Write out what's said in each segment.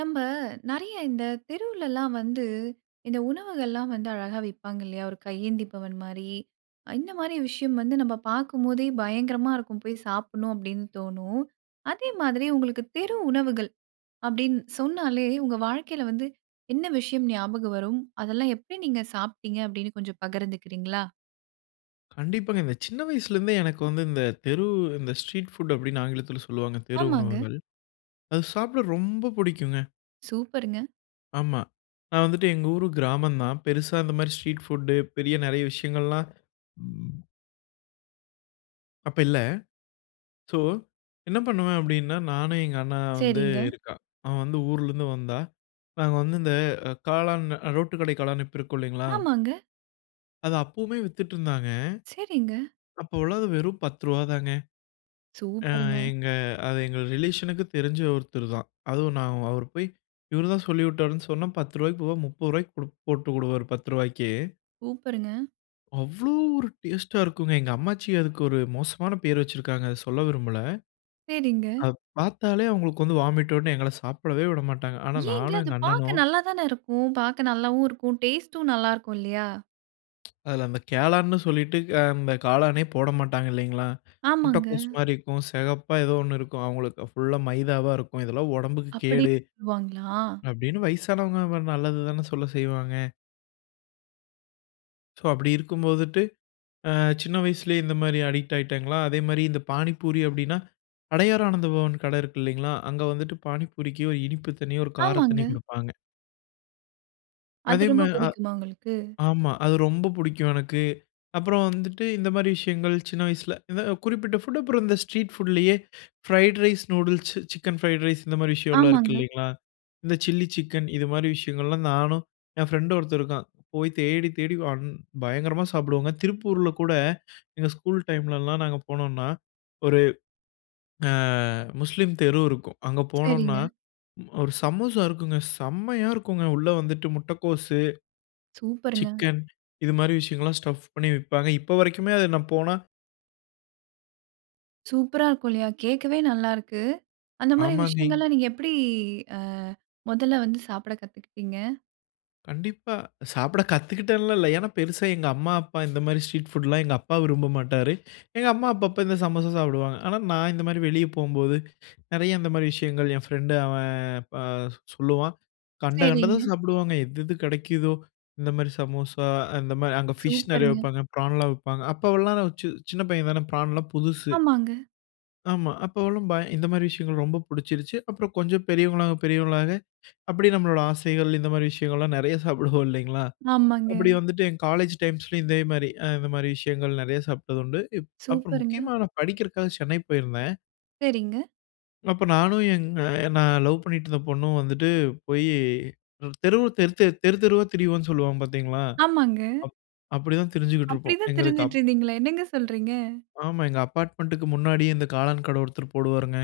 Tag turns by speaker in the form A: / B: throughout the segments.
A: நம்ப நிறைய இந்த தெருவுலலா வந்து, இந்த உணவுகள்லாம் வந்து அழகா விப்பாங்க இல்லையா? ஒரு கையேந்தி பவன் மாரி. அ இந்த மாதிரி விஷயம் வந்து நம்ப பார்க்கும் போதே பயங்கரமா இருக்கும். போயி சாப்பிடனு அப்டீனு தோனும். அதே மாதிரி உங்களுக்கு தெரு உணவுகள் அப்படின், சொன்னாலே உங்க வாழ்க்கையில வந்து, என்ன விஷயம் ஞாபகம் வரும்? அதெல்லாம் எப்படி நீங்க சாப்டிங்க, அப்படினு கொஞ்சம் பகிர்ந்துக்கிறீங்களா?
B: கண்டிப்பாங்க. இந்த சின்ன வயசுல இருந்தே எனக்கு வந்து இந்த தெரு இந்த ஸ்ட்ரீட் ஃபுட் அப்டின்னு ஆங்கிலத்தில சொல்லுவாங்க. தெரு
A: ஆமாங்க.
B: உணவுகள். அது சாப்பிட ரொம்ப புடிக்குங்க.
A: சூப்பருங்க!
B: ஆமா. நான் வந்துட்டு எங்க ஊர் கிராமம் தான். பெரிசா இந்த மாதிரி ஸ்ட்ரீட் ஃபுட்டு பெரிய நிறைய விஷயங்கள்லாம். அப்ப இல்ல. சோ, என்ன பண்ணுவேன் அப்டீனா, நானு எங்க அண்ணா வந்து
A: சரிங்க.
B: இருக்கான். அவன் வந்து ஊர்ல இருந்து வந்தா, நாங்க வந்து இந்த காளான் ரோட்டு கடை காளான்னு இப்ப இருக்கும் இல்லைங்களா?
A: ஆமாங்க.
B: அத அப்போமே வித்துட்டு இருந்தாங்க.
A: சரிங்க.
B: அப்போல அது வெறும் ரூ. 10 தாங்க. அ
A: சூப்பருங்க!
B: எங்க அது எங்க ரிலேஷன்‌க்கு தெரிஞ்ச ஒருத்தர் தான். அதுவும் நான் அவர் போய் இவர் தான் சொல்லிவிட்டார்னு சொன்னா ரூ. 10 போவ ரூ. 30 குடுப் போட்டு விடுவாரு ரூ. 10.
A: சூப்பருங்க!
B: அவ்ளோ ஒரு டேஸ்ட்‌டா இருக்குங்க! எங்க அம்மாச்சி அதுக்கொரு ஒரு மோசமான பேரு வச்சிருக்காங்க. அத சொல்ல விரும்பல.
A: சரிங்க.
B: அத பாத்தாலே, அவுங்களுக்கு வந்து வாமிட் வரும்னு, எங்கள சாப்பிடவே விடமாட்டாங்க. ஆனா
A: ஏங்க?
B: நானும்
A: அது
B: எங்க
A: பாக்க
B: அண்ணனும்.
A: நல்லா தானே இருக்கும். பாக்க நல்லாவும் இருக்கும், டேஸ்ட்‌டும் நல்லாருக்கும், இல்லையா?
B: அதுல அந்த காளான்னு சொல்லிட்டு, அ அந்த காளானே போடமாட்டாங்க இல்லைங்களா?
A: ஆமாங்க.
B: முட்டைகோஸ் மாரி இருக்கும். செகப்பா ஏதோ ஒண்ணு இருக்கும், அவுங்களுக்கு. ஃபுல்‌லா மைதாவா இருக்கும். இதெல்லாம் உடம்புக்கு
A: அப்படி
B: கேடு.
A: சொல்லுவாங்களா?
B: அப்டீன்னு, வயசானவங்க நம்ம நல்லது தானே சொல்ல செய்வாங்க சோ அப்டி இருக்கும் போதுட்டு, அ சின்ன வயசுலயே இந்த மாரி அடிக்ட் ஆயிட்டாங்களா, அதேமாரி இந்த பானிபூரி அப்டீன்னா, "அடையார் ஆனந்த பவன்" கடை இருக்கு இல்லைங்களா? அங்க வந்துட்டு பானிபூரிக்கு ஒரு இனிப்பு தண்ணீ, ஒரு கார தண்ணீ
A: ஆமாங்க.
B: குடுப்பாங்க.
A: அது
B: அதே மா
A: ரொம்ப
B: அ.
A: புடிக்குமா உங்களுக்கு?
B: ஆமா. அது ரொம்ப புடிக்கும் எனக்கு. அப்புறம் வந்துட்டு இந்த மாரி விஷயங்கள். சின்ன வயசுல இந்த குறிப்பிட்ட ஃபுட். அப்புறம் இந்த ஸ்ட்ரீட் ஃபுட்லயே fried rice, noodles, chicken fried rice, இந்த மாரி விஷயன்லாம் இருக்கு
A: ஆமாங்க.
B: இல்லைங்களா? இந்த சில்லி சிக்கன், இது மாரி விஷயங்கள்லாம், நானும் என் ஃப்ரெண்டு ஒருத்தன் இருக்கான். போய் தேடி, தேடி, வன் பயங்கரமா சாப்பிடுவோங்க. திருப்பூர்ல கூட எங்க ஸ்கூல் டைம்லலாம் நாங்க போனோன்னா, ஒரு ஆ, முஸ்லீம் தெரு இருக்கும். அங்க போனோம்ன்னா,
A: சரிங்க.
B: ஒரு சமோசா இருக்குங்க. செம்மையா இருக்கும்ங்க. உள்ள வந்துவிட்டு முட்டைக்கோஸு,
A: சூப்பருங்க!
B: சிக்கன் இது மாரி விஷயங்கள்லாம், ஸ்டஃப் பண்ணி விப்பாங்க. இப்ப வரைக்குமே அத நான் போனா
A: சூப்பரா இருக்கும் இல்லையா? கேட்கவே நல்லா இருக்கு. அந்த மாரி
B: ஆமாங்க.
A: விஷயங்கள்லாம் நீங்க எப்படி ஆ முதல்ல வந்து சாப்பிட கத்துக்கிட்டீங்க?
B: கண்டிப்பா. சாப்பிட கத்துக்கிட்டேன்லாம் இல்ல. ஏன்னா பெருசா எங்க அம்மா அப்பா இந்த மாதிரி ஸ்ட்ரீட் ஃபுட்லாம் எங்க அப்பா விரும்ப மாட்டாரு. எங்க அம்மா அப்பப்ப இந்த சமோசா சாப்டுவாங்க. ஆனா நான் இந்த மாதிரி வெளிய போம்போது நிறைய இந்த மாதிரி விஷயங்கள் என் ஃப்ரெண்டு அவன் அ சொல்லுவான். கண்ட
A: சரிங்க.
B: கண்டதும் சாப்பிடுவாங்க. எது எது கிடைக்குதோ இந்த மாதிரி சமோசா அந்த மாதிரி அங்க ஃபிஷ் நிறைய
A: சூப்பருங்க.
B: விப்பாங்க பிரான்லாம் விப்பாங்க அப்போவெல்லாம் சி சின்ன பையன் தான பிரான்லாம் புதுசு.
A: ஆமாங்க.
B: ஆமா. அப்போ எல்லாம் பய இந்த மாதிரி விஷயங்கள் ரொம்ப புடிச்சிருச்சு. அப்புறம் கொஞ்சம் பெரியவுங்களாக பெரியவுங்களாக அப்டியே நம்மளோட ஆசைகள் இந்த மாதிரி விஷயங்கள் எல்லாம் நிறைய சாப்பிடுவோம் இல்லைங்களா?
A: ஆமாங்க.
B: அப்படி வந்துட்டு என் காலேஜ் டைம்ஸ்‌லும் இதே மாதிரி அ இந்த மாதிரி விஷயங்கள் நிறைய சாப்டதுண்டு. இப் அப்புறம்
A: சூப்பருங்க.
B: முக்கியமா நான் படிக்கிறக்காக சென்னை போயிருந்தேன்.
A: சரிங்க.
B: அப்ப நானும் எங்க நான் லவ் பண்ணீட்டு இருந்த பொண்ணும் வந்துட்டு, போயி தெரு தெரு தெரு தெருத்தெருவா திரிவோம்னு சொல்வாங்க பார்த்தீங்களா?
A: ஆமாங்க.
B: அப் அப்படி தான் திரிஞ்சுக்கிட்டு இருப்போம்.
A: அப்டிதான்
B: எங்களுக்கு
A: திரிஞ்சிட்டு
B: அப்
A: இருந்தீங்களா? என்னங்க சொல்றீங்க?
B: ஆமா. எங்க அப்பார்ட்மெண்டுக்கு முன்னாடியே இந்த காளான் கடை ஒருத்தரு போடுவாருங்க.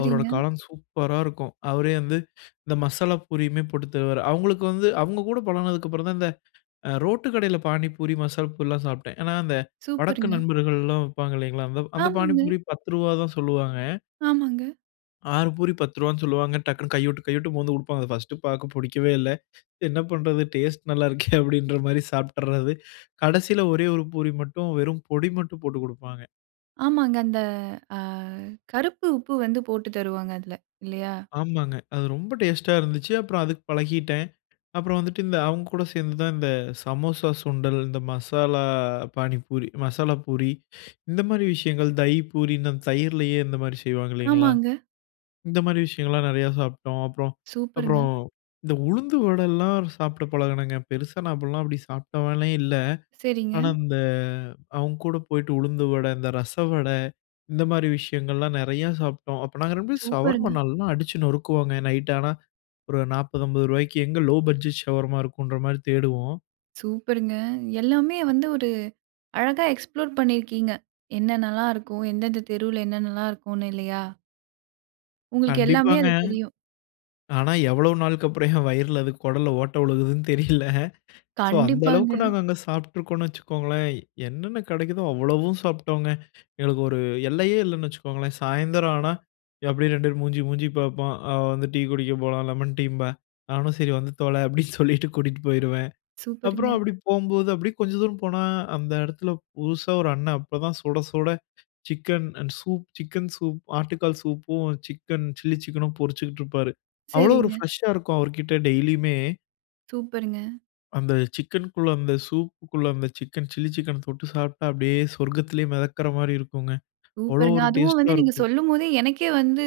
B: அவரோட காளான் சூப்பரா இருக்கும். அவரே வந்து இந்த மசாலா பூரியுமே போட்டு தருவாரு. அவங்களுக்கு வந்து அவங்க கூட பழகுனதுக்கு அப்புறம் தான் இந்த அ ரோட்டு கடையில பானிபூரி, மசால் பூரிலாம் சாப்ட்டேன். ஏன்னா, அந்த வடக்கு
A: சூப்பருங்க.
B: நண்பர்கள்லாம் வைப்பாங்கில்லைங்களா அந்த அந்த
A: ஆமாங்க.
B: பானிபூரி ரூ. 10 தான் சொல்லுவாங்க.
A: ஆமாங்க.
B: 6 பூரி ரூ. 10 சொல்லுவாங்க. டக்குன்னு கைய விட்டு கைய விட்டு மோந்து குடுப்பாங்க. ஃபர்ஸ்டு பார்க்க புடிக்கவே இல்ல. "என்ன பண்றது டேஸ்ட் நல்லா இருக்கே!" அப்பிடின்றமாரி சாப்பிட்டறது. கடைசில ஒரே 1 பூரி மட்டும் வெறும் பொடி மட்டும் போட்டுக் குடுப்பாங்க.
A: ஆமாங்க. அந்த அ கருப்பு உப்பு வந்து போட்டு தருவாங்க அதுல. இல்லையா?
B: ஆமாங்க. அது ரொம்ப டேஸ்ட்‌டா இருந்துச்சு. அப்புறம் அதுக்கு பழகிட்டேன். அப்புறம் வந்துட்டு, இந்த அவங்கக்கூட சேர்ந்து தான் இந்த சமோசா, சுண்டல் இந்த மசாலா பானிபூரி, மசாலா பூரி இந்தமாரி விஷயங்கள், தஹி பூரின்னு அந்த தயிரிலேயே இந்தமாரி செய்வாங்க இல்லைங்களா?
A: ஆமாங்க.
B: இந்தமாரி விஷயங்கள்லாம் நெறையா சாப்பிட்டோம். அப்புறம்,
A: சூப்பருங்க!
B: அப்புறம் இந்த உளுந்து வடல்லாம் சாப்பிட பழகினங்க. பெருசா நான் அப்பிட்லாம் அப்படி சாப்பிட்டவனே இல்ல.
A: சரிங்க.
B: ஆனா, இந்த அவுங்ககூட போயிட்டு உளுந்து வட, இந்த ரசவடை இந்தமாரி விஷயங்கள்லாம் நெறையா சாப்பிட்டோம். அப்ப நாங்க ரெண்டு பேரும் சவர்மா
A: சூப்பருங்க!
B: நல்லா அடிச்சு நொறுக்குவோங்க. நைட் ஆனா, ஒரு 40, ரூ. 50 எங்க லோவ் பட்ஜெட் ஷவர்மா இருக்குன்றமாரி தேடுவோம்.
A: சூப்பருங்க! எல்லாமே வந்து ஒரு அழகா எக்ஸ்ப்ளோர் பண்ணியிருக்கீங்க. என்னென்னலாம் இருக்கும்? எந்தெந்த தெருவுல என்னென்னல்லாம் இருக்கும்னு இல்லையா? உங்களுக்கு எல்லாமே
B: கண்டிப்பாங்க.
A: அது தெரியும்.
B: ஆனா, எவ்வளவு நாளுக்கு அப்புறம் என் வயிறுல அது குடல்ல ஓட்ட விழுகுதுன்னு தெரியல. சோ, அந்த
A: கண்டிப்பாங்க.
B: அளவுக்கு நாங்க அங்க சாப்பிட்டு இருக்கோன்னு வச்சுக்கோங்களேன். என்னென்ன கிடைக்கிதோ, அவ்வளவும் சாப்பிட்டோம்ங்க. எங்களுக்கு ஒரு எல்லையே இல்லன்னு வச்சுக்கோங்களேன். சாயந்திரம் ஆனா அப்படியே 2 பேரும் மூஞ்சி, மூஞ்சி பார்ப்போம், அவ வந்து டீ குடிக்க போலாம், லெமன் டீம்பா. நானும் சரி வந்து தொல அப்டீன்னு சொல்லிட்டு கூட்டிட்டு போயிருவேன். அப்புறம்
A: சூப்பருங்க!
B: அப்பிடி போம்போது, அப்டீயே கொஞ்சம் தூரம் போனா, அந்த இடத்தில புதுசா ஒரு அண்ணன் அப்ப தான் சுட சுட சிக்கன் அன் சூப், சிக்கன் சூப், ஆட்டுக்கால் சூப்பும், சிக்கன் சில்லி சிக்கனும் பொருச்சிக்கிட்டு இருப்பாரு. அவ்வளவு ஒரு
A: சரிங்க.
B: ஃபிரஷா இருக்கும். அவர்க்கிட்ட டெய்லியுமே.
A: சூப்பருங்க!
B: அந்த சிக்கனுக்குள்ள அந்த சூப்புக்குள்ள அந்த சிக்கன், சில்லி சிக்கன் தொட்டு சாப்ட்டா, அப்டியே, சொர்க்கத்திலயே மெதக்ற மாரி இருக்குங்க. அவ்வளோ
A: சூப்பருங்க!
B: ஒரு
A: அதுவும்
B: டேஸ்டா
A: வந்து நீங்க
B: இருக்கும்.
A: சொல்லும் போதே, எனக்கே வந்து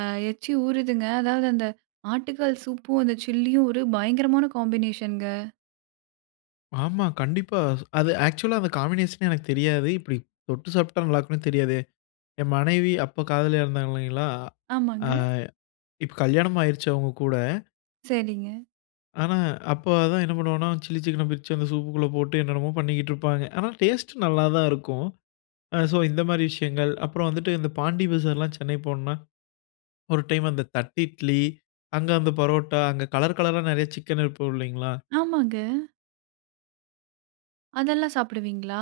A: ஆ எச்சி ஊறுதுங்க. அதாவது அந்த ஆட்டுக்கால் சூப்‌பும், அந்த சில்லியும் ஒரு பயங்கரமான காம்பினேஷன்ங்க.
B: ஆமா. கண்டிப்பா. அது ஆக்சுவலா அந்த காம்பினேஷனே எனக்கு தெரியாது. இப்புடி தொட்டு சாப்ட்டா, நல்லாருக்குன்னு தெரியாதே. என் மனைவி அப்ப காதலியா இருந்தாங்க இல்லைங்களா! ஆ
A: ஆமாங்க.
B: இப்ப கல்யாணம் ஆயிருச்சு அவுங்க கூட.
A: சரிங்க.
B: ஆனா. அப்ப அதான் என்ன பண்ணுவோன்னா, சில்லி சிக்கன பிரிச்சு, அந்த சூப்‌க்கு உள்ள போட்டு, என்னென்னமோ பண்ணிக்கிட்டு இருப்பாங்க. ஆனா டேஸ்ட் நல்லா தான் இருக்கும். அ சோ, இந்த மாரி விஷயங்கள். அப்புறம் வந்துட்டு இந்த பாண்டி பஜார்லாம் சென்னை போனோன்னா, ஒரு டைம் அந்த தட்டு இட்லி, அங்கு அந்த பரோட்டா, அங்க கலர் கலரா நிறைய சிக்கன் இருக்கும். இல்லைங்களா?
A: ஆமாங்க. அதெல்லாம் சாப்பிடுவீங்களா?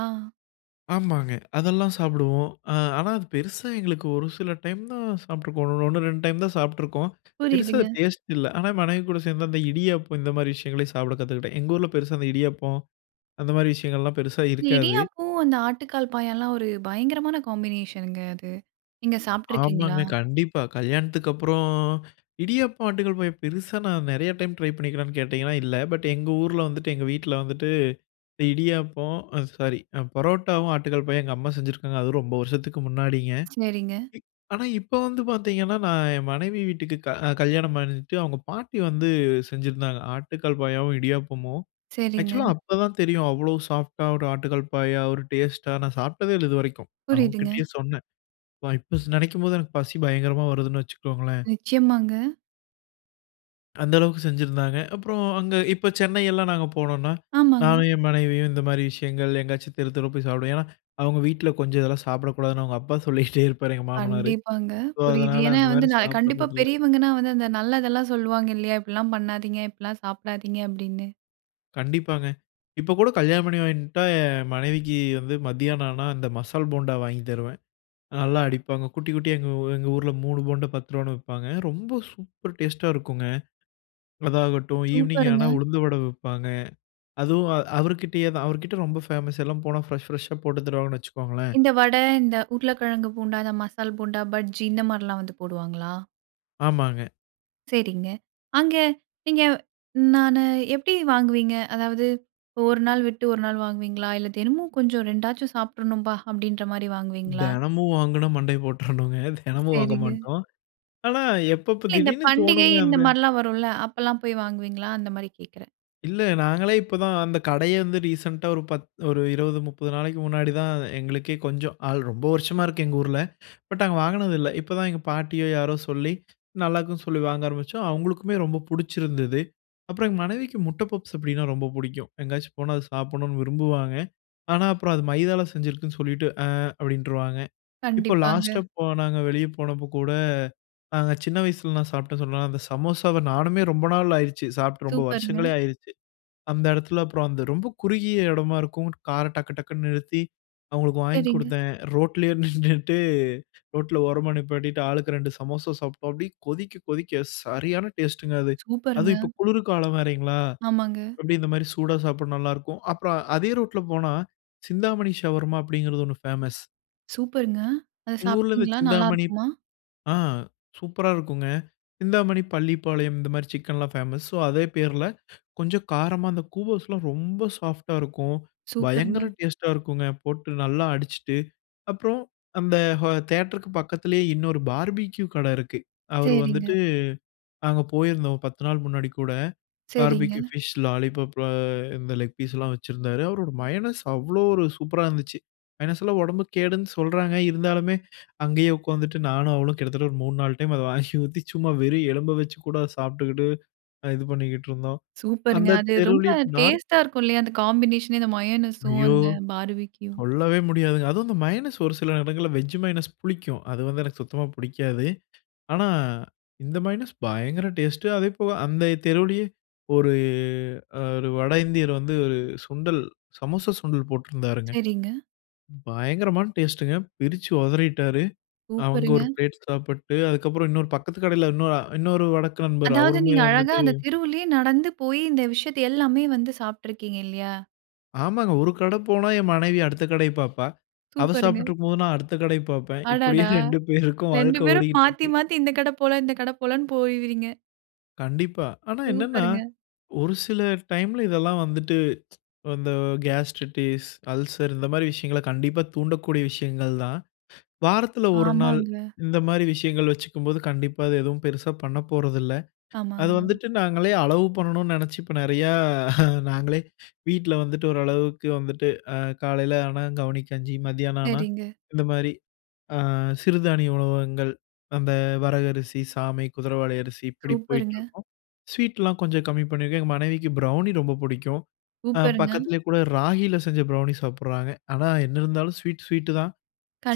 B: ஆமாங்க. அதெல்லாம் சாப்பிடுவோம். அ. ஆனா, அது பெருசா எங்களுக்கு ஒரு சில டைம் தான் சாப்ட்ருக்கோம். 1, 2 டைம் தான் சாப்ட்ருக்கோம். பெரிசா
A: புரியுதுங்க.
B: டேஸ்ட் இல்ல. ஆனா, மனைவி கூட சேர்ந்து அந்த இடியாப்பம், இந்த மாரி விஷயங்களையும் சாப்பிட கத்துக்கிட்டேன். எங்க ஊர்ல பெரிசா இந்த இடியப்பம், அந்த மாரி விஷயங்கள்லாம், பெருசா இருக்காது.
A: இடியாப்பம், அந்த ஆட்டுக்கால் பாயால்லாம், ஒரு பயங்கரமான காம்பினேஷன்ங்க அது. நீங்க சாப்ட்ருக்கீங்களா?
B: ஆமாங்க. கண்டிப்பா. கல்யாணத்துக்கு அப்புறம், இடியப்பம் ஆட்டுக்கல் பாயா, பெருசா நான் நெறைய டைம் ட்ரை பண்ணிக்கிறியான்னு கேட்டிங்கன்னா, இல்லை. பட் எங்க ஊர்ல வந்துட்டு எங்க வீட்ல வந்துட்டு, இடியப்பம் அ சாரி பரோட்டாவும், ஆட்டுக்கால் பாயா, எங்க அம்மா செஞ்சுருக்காங்க. அதுவும் ரொம்ப வருஷத்துக்கு முன்னாடிங்க.
A: சரிங்க.
B: ஆனா, இப்ப வந்து பார்த்தீங்கன்னா, நான் என் மனைவி வீட்டுக்கு க கல்யாணம் பண்ணிட்டு அவுங்க பாட்டி வந்து செஞ்சிருந்தாங்க. ஆட்டுக்கால் பாயாவும், இடியாப்பமும்.
A: சரிங்க.
B: ஆக்சுவலா அப்பதான் தெரியும். அவ்ளோ சாஃப்ட்டா ஒரு ஆட்டுக்கால் பாயா, ஒரு டேஸ்ட்டா நான் சாப்ட்டதே இல்லை. இதுவரைக்கும். அவுங்க
A: புரியுதுங்க.
B: கிட்டயே சொன்னேன். பா இப்ப ஸ் நினைக்கும்போது, எனக்கு பசி பயங்கரமா வருதுன்னு வச்சிக்கோங்களேன்.
A: நிச்சயமாங்க.
B: அந்த அளவுக்கு செஞ்சிருந்தாங்க. அப்பறம் அங்க இப்ப சென்னையெல்லாம் நாங்க போனோம்னா,
A: ஆமாங்க.
B: நானும் என் மனைவியும் இந்த மாரி விஷயங்கள் எங்காச்சும் தெரு தெருவா போய் சாப்டுவோம். ஏனா, அவுங்க வீட்ல கொஞ்சம் இதெல்லாம் சாப்பிடக்கூடாதுன்னு அவுங்க அப்பா சொல்லிகிட்டே இருப்பாரு எங்க மாமனாரு.
A: கண்டிப்பாங்க.
B: சோ,
A: புரியுது.
B: அதனால
A: ஏனா
B: அந்த
A: வந்து
B: மாரி
A: ந கண்டிப்பா
B: சாப்பிடுறதில்ல.
A: பெரியவங்கன்னா வந்து அந்த நல்லதெல்லாம் சொல்லுவாங்க இல்லையா? "இப்படிலாம் பண்ணாதீங்க, இப்படிலாம் சாப்டாதீங்க" அப்டின்னு.
B: கண்டிப்பாங்க. இப்ப கூட கல்யாணம் பண்ணிவன்ட்டா, என் மனைவிக்கு வந்து மத்தியானம் ஆனா, அந்த மசால் போண்டா வாங்கி தருவேன். நல்லா அடிப்பாங்க. குட்டி, குட்டியா எங்க ஊ எங்க ஊர்ல 3 போண்டா ரூ. 10 விப்பாங்க. ரொம்ப சூப்பர் டேஸ்ட்டா இருக்குங்க. அதாகட்டும் ஈவ்னிங்
A: சூப்பர்‌ங்க.
B: ஆனா, உளுந்து வடை விப்பாங்க. அதுவும் அ அவரு கிட்டேயே தான். அவரு கிட்ட ரொம்ப ஃபேமஸ். எல்லாம் போனா ஃப்ரெஷ், ஃப்ரெஷ்ஷா போட்டு தருவாங்கன்னு வச்சுக்கோங்களேன்.
A: இந்த வட, இந்த உருளக்கெழங்கு போண்டா, இந்த மசால் போண்டா, பஜ்ஜி இந்த மாரிலாம் வந்து போடுவாங்களா?
B: ஆமாங்க.
A: சரிங்க. அங்க நீங்க நானு எப்படி வாங்குவீங்க? அதாவது 1 நாள் விட்டு 1 நாள் வாங்குவீங்களா? இல்ல தினமும் கொஞ்சம் "2 ஆச்சும் சாப்டறணும்பா" அப்டின்ற மாரி வாங்குவீங்களா?
B: தெனமும் வாங்குனா மண்டைய போட்றனுங்க. தெனமும் வாங்க
A: சரிங்க.
B: மாட்டோம். ஆனா, எப்பப்ப
A: இல்ல. இந்த
B: திடீர்ன்னு
A: பண்டிகை
B: தோணும்ங்க
A: இந்த
B: அந்த
A: மாரிலாம் வரும்ல. அப்பலாம் போய் வாங்குவீங்களா? அந்த மாரி கேட்கிறன்.
B: இல்ல, நாங்களே இப்ப தான் அந்த கடையே வந்து, ரீசென்ட்‌டா ஒரு பத் ஒரு 20, 30 நாளைக்கு முன்னாடி தான் எங்களுக்கே, கொஞ்சம் ஆள் ரொம்ப வருஷமா இருக்கு. எங்க ஊர்ல. பட் நாங்க வாங்குனது இல்ல. இப்ப தான் எங்க பாட்டியோ, யாரோ சொல்லி நல்லாருக்குன்னு சொல்லி வாங்க ஆரம்பிச்சோம். அவுங்களுக்குமே ரொம்ப புடிச்சிருந்துது. அப்புறம் எங்க மனைவிக்கு முட்ட பப்ஸ். அப்படினா, ரொம்ப புடிக்கும். எங்கயாச்சும் போனா அதை சாப்பிடணுன்னு விரும்புவாங்க. ஆனா, அப்புறம் அது மைதால செஞ்சிருக்குன்னு சொல்லிட்டு, "ஆ" அப்படின்ருவாங்க. இப்போ லாஸ்ட்டா
A: கண்டிப்பாங்க.
B: போன நாங்க வெளியே போனப்ப கூட, அ சின்ன வயசுலலாம் சாப்ட்ட சொன்னல அந்த சமோசாவ நானுமே ரொம்ப நாள் ஆயிருச்சு. சாப்ட்டு ரொம்ப
A: சூப்பர்‌ங்க.
B: வருஷங்களே ஆயிருச்சு. அந்த எடத்தில அப்புறம் அந்த ரொம்ப குறுகிய எடமா இருக்கும். கார டக்கு டக்குன்னு நிறுத்தி, அவுங்களுக்கு வாங்கி
A: சரிங்க.
B: குடுத்தேன். ரோட்லயே நின்னுட்டு, ரோட்ல ஓரமா நிப்பாட்டிட்டு, ஆளுக்கு 2 சமோசா சாப்ட்டோம். அப்டியே கொதிக்க கொதிக்க சரியான டேஸ்ட்டுங்க அது.
A: சூப்பர்ங்க.
B: அதுவும் இப்ப குளிர் காலம் வேரைங்களா,
A: ஆமாங்க.
B: அப்டியே இந்த மாரி சூடா சாப்ட நல்லாருக்கும். அப்புறம் அதே ரோட்ல போனா, சிந்தாமணி ஷவர்மா அப்படிங்கறது, ஒண்ணு ஃபேமஸ்.
A: சூப்பருங்க. அத
B: எங்க ஊர்ல இந்த
A: சாப்ட்டீங்களா,
B: சிந்தாமணி
A: நல்லாருக்குமா?
B: ஆ சூப்பரா இருக்குங்க. சிந்தாமணி, பள்ளிப்பாளையம், இந்த மாரி சிக்கன்லாம் ஃபேமஸ். ஸோ அதே பேர்ல கொஞ்சம் காரமா அந்த கூவோஸ்லாம் ரொம்ப சாஃப்டா இருக்கும். பயங்கர
A: சூப்பருங்க.
B: டேஸ்ட்டா இருக்குங்க. போட்டு நல்லா அடிச்சுட்டு, அப்புறம் அந்த ஹா தியேட்டருக்கு பக்கத்திலயே இன்னொரு பார்பிக்யூ கடை இருக்கு. அவரு வந்துட்டு
A: சரிங்க.
B: நாங்க போயிருந்தோம். ஒரு 10 நாள் முன்னாடி கூட, பார்பிக்யூ.
A: சரிங்க.
B: Fish lollipop. அ இந்த லெக் பீஸ்லாம் வச்சிருந்தாரு. அவரோட மயனஸ் அவ்ளோ ஒரு சூப்பரா இருந்துச்சு. மையனஸ்ல்லாம் உடம்புக்கு கேடுன்னு சொல்றாங்க. இருந்தாலுமே, அங்கயே உக்காந்துட்டு நானும் அவளும் கிட்டத்தட்ட, ஒரு மூணு நாலு டைம் அத வாங்கி ஊத்தி, சும்மா வெறும் எலும்ப வச்சு கூட அதை சாப்ட்டுக்குட்டு, இது பண்ணிக்கிட்ருந்தோம்.
A: சூப்பர்ங்க.
B: அந்த
A: அது ரொம்ப
B: தெருவுலயே நார்த்
A: டேஸ்டா இருக்கும், இல்லையா? அந்த காம்பினேஷனே இந்த மயோனஸும்,
B: ஐயோ!
A: அந்த பார்பிக்யூ.
B: சொல்லவே முடியாதுங்க. அதுவும் இந்த மையனஸ், ஒரு சில எடங்கள்ல வெஜ் மையனஸ் புளிக்கும். அது வந்து எனக்கு சுத்தமா புடிக்காது. ஆனா, இந்த மையனஸ் பயங்கர டேஸ்ட்டு. அதேபோல அந்த தெருவுலயே ஒரு அ ஒரு வடஇந்தியர் வந்து, ஒரு சுண்டல் சமோசா சுண்டல் போட்ருந்தாருங்க.
A: சரிங்க.
B: பயங்கரமான டேஸ்டுங்க. பிரிச்சு ஒதறிட்டாரு. அவுங்க
A: சூப்பருங்க.
B: ஒரு பிளேட் சாப்புட்டு, அதுக்கப்புறம் இன்னொரு பக்கத்து கடையில இன்னொ இன்னொரு வடக்க நண்பர்.
A: அதாவது,
B: அவருமே
A: நீங்க அழகா
B: வந்துட்டு
A: அந்த தெருவுலயே நடந்து போயி, இந்த விஷயத்தை எல்லாமே வந்து சாப்ட்ருக்கீங்க. இல்லையா?
B: ஆமாங்க. ஒரு கடை போனா என் மனைவி அடுத்த கடையப் பாப்பா. அவ
A: சூப்பருங்க!
B: சாப்பிட்டு இருக்கும்போது நான் அடுத்த கடைய பார்ப்பேன். இப்படியே
A: அடடா!
B: 2 பேருக்கும்
A: 2
B: வாழ்க்கை
A: பேரும் மாத்தி
B: ஓடிக்கிட்டிருக்கு.
A: மாத்தி இந்த கட போலாம். இந்த கட போலாம்னு போய் வரீங்க.
B: கண்டிப்பா. ஆனா, என்னென்னா
A: சூப்பருங்க!
B: ஒரு சில டைம்ல இதெல்லாம் வந்துட்டு இந்த கேஸ்ட்ரிட்டிஸ், அல்சர் இந்த மாதிரி விஷயங்கள கண்டிப்பா தூண்டக்கூடிய விஷயங்கள் தான். வாரத்துல ஒரு நாள்,
A: ஆமாங்க.
B: இந்த மாதிரி விஷயங்கள் வச்சுக்கும்போது கண்டிப்பா அது எதுவும் பெருசா பண்ண போறதில்ல. அது
A: ஆமாங்க.
B: வந்துட்டு நாங்களே அளவு பண்ணணும்னு நினைச்சு, இப்ப நிறையா நாங்களே வீட்ல வந்துட்டு ஓரளவுக்கு வந்துட்டு அ காலைல ஆனா கவனிக்கஞ்சி, மத்தியான ஆனா
A: சரிங்க.
B: இந்த மாதிரி அ சிறுதானிய உணவு வகைகள் அந்த வரகு அரிசி, சாமை, குதிரைவாலி அரிசி, இப்படி
A: சூப்பருங்க!
B: போயிட்டுருக்கும். ஸ்வீட்லாம் கொஞ்சம் கம்மி பண்ணியிருக்கேன். எங்க மனைவிக்கு ப்ரௌனி ரொம்ப பிடிக்கும் அ
A: சூப்பருங்க!
B: பக்கத்திலேயே கூட ராகில செஞ்ச ப்ரௌனி சாப்பிடுறாங்க. ஆனா, என்ன இருந்தாலும் ஸ்வீட், ஸ்வீட்டு தான்.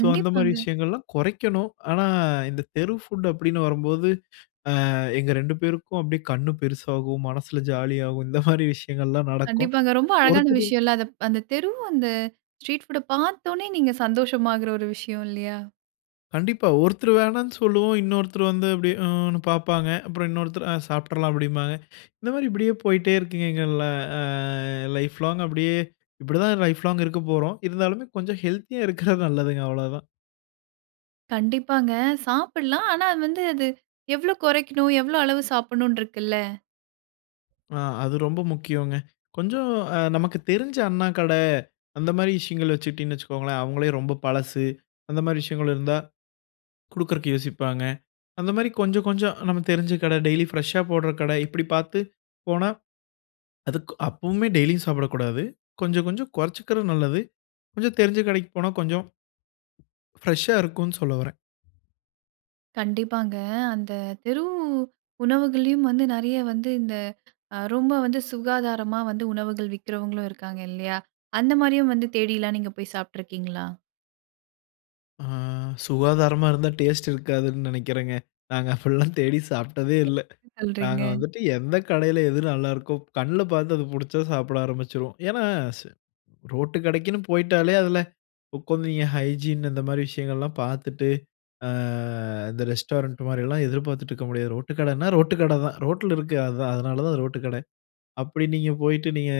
B: ஸோ, அந்த மாரி விஷயங்கள்லாம் குறைக்கணும். ஆனா, இந்த தெரு ஃபுட் அப்படின்னு வரும்போது, அ எங்க 2 பேருக்கும் அப்படியே கண்ணு பெருசாகும், மனசுல ஜாலியாகும். இந்த மாதிரி விஷயங்கள்லா நடக்கும்
A: கண்டிப்பாங்க. ரொம்ப அழகான
B: ஒருத்தரு
A: விஷயம் இல்ல. அதுப் அந்த தெரு அந்த ஸ்ட்ரீட் புட்‌ அ பார்த்தோனே நீங்க சந்தோஷமாகுற ஒரு விஷயம் இல்லையா?
B: கண்டிப்பா. ஒருத்தரு வேணாம்னு சொல்லுவோம். இன்னொருத்தரு வந்து அப்படியே ம்னு பார்ப்பாங்க. அப்பறம் இன்னொருத்தரு "அ சாப்பிடறலாம்" அப்டிபாங்க. இந்த மாரி இப்பிடியே போய்ட்டே இருக்குங்க. எங்க ல அ லைஃப் லாங் அப்படியே. இப்படி தான் லைஃப் லாங் இருக்கப்போறோம். இருந்தாலுமே, கொஞ்சம் ஹெல்த்தியா இருக்கிறது நல்லதுங்க அவ்ளோ தான்.
A: கண்டிப்பாங்க. சாப்பிட்லாம். ஆனா, அது வந்து அது எவ்வளோ குறைக்கணும்? எவ்வளோ அளவு சாப்பிடனும்னு இருக்குல்ல?
B: அ. அது ரொம்ப முக்கியம்ங்க. கொஞ்சம், அ நமக்கு தெரிஞ்ச அண்ணா கடை அந்த மாரி விஷயங்கள் வச்சுடீங்கன்னு வச்சுக்கோங்களே, அவங்களே ரொம்ப பழசு அந்த மாரி விஷயங்கள் இருந்தா குடுக்றதுக்கு யோசிப்பாங்க. அந்த மாரி கொஞ்சம், கொஞ்சம் நமக்கு தெரிஞ்ச கடை ,டெய்லி ஃபிரெஸ்ஷா போட்ற கடை இப்படி பார்த்து போனா, அதுக்கு அப்பவுமே டெய்லியும் சாப்பிடக்கூடாது. கொஞ்சம், கொஞ்சம் கொறச்சுக்கறது நல்லது. கொஞ்சம் தெரிஞ்ச கடைக்கு போனா கொஞ்சம் ஃபிரெஸ்ஷா இருக்கும்னு சொல்ல வர்றேன்.
A: கண்டிப்பாங்க, அந்த தெரு உணவுகள்லயும் வந்து நெறைய வந்து இந்த அ ரொம்ப வந்து சுகாதாரமா வந்து உணவுகள் விக்கிறவங்களும் இருக்காங்க, இல்லையா? அந்த மாரியும் வந்து தேடில்லாம் நீங்க போய் சாப்பிட்டுருக்கீங்களா?
B: அ சுகாதாரமா இருந்தா டேஸ்ட் இருக்காதுன்னு நினைக்கறேங்க. நாங்க அப்படியெல்லாம் தேடி சாப்பிட்டதே இல்ல.
A: என்ன சொல்றீங்க?
B: நாங்க வந்துட்டு எந்த கடையில எது நல்லாயிருக்கோ கண்ல பார்த்து அது புடிச்சா சாப்பிட ஆரம்பிச்சுருவோம். ஏன்னா, ச ரோட்டு கடைக்குன்னு போய்ட்டாலே அதில உட்காந்து என் ஹைஜீன் இந்த மாரி விஷயங்கள்லாம் பார்த்துட்டு, அ இந்த ரெஸ்டாரண்ட் மாரில்லாம் எதிர்பார்த்துட்டு இருக்க முடியாது. ரோட்டு கடைனா ரோட்டு கடை தான். ரோட்டுல இருக்கு, அதுதான் அதனால தான் ரோட்டு கடை. அப்படி நீங்க போய்ட்டு நீங்க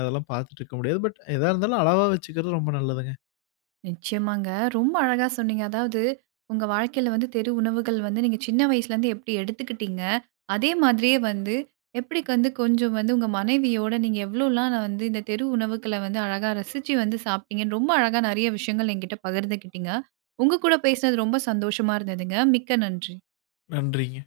B: அதெல்லாம் பார்த்துட்டு இருக்க முடியாது. பட், எதா இருந்தாலும் அளவா வச்சுக்கிறது ரொம்ப நல்லதுங்க.
A: நிச்சயமாங்க, ரொம்ப அழகா சொன்னீங்க. அதாவது, உங்க வாழ்க்கையில வந்து தெரு உணவுகள் வந்து நீங்க சின்ன வயசுலேருந்து எப்படி எடுத்துக்கிட்டீங்க. அதே மாதிரியே வந்து எப்படி க் வந்து கொஞ்சம் வந்து உங்க மனைவியோட நீங்க எவ்ளோலாம் வந்து, இந்த தெரு உணவுக்கள வந்து அழகா ரசிச்சு வந்து சாப்ட்டீங்கன்னு, ரொம்ப அழகா நெறைய விஷயங்கள் என்கிட்ட பகிர்ந்துக்கிட்டீங்க. உங்க கூட பேசினது ரொம்ப சந்தோஷமா இருந்ததுங்க. மிக்க நன்றி!
B: நன்றீங்க!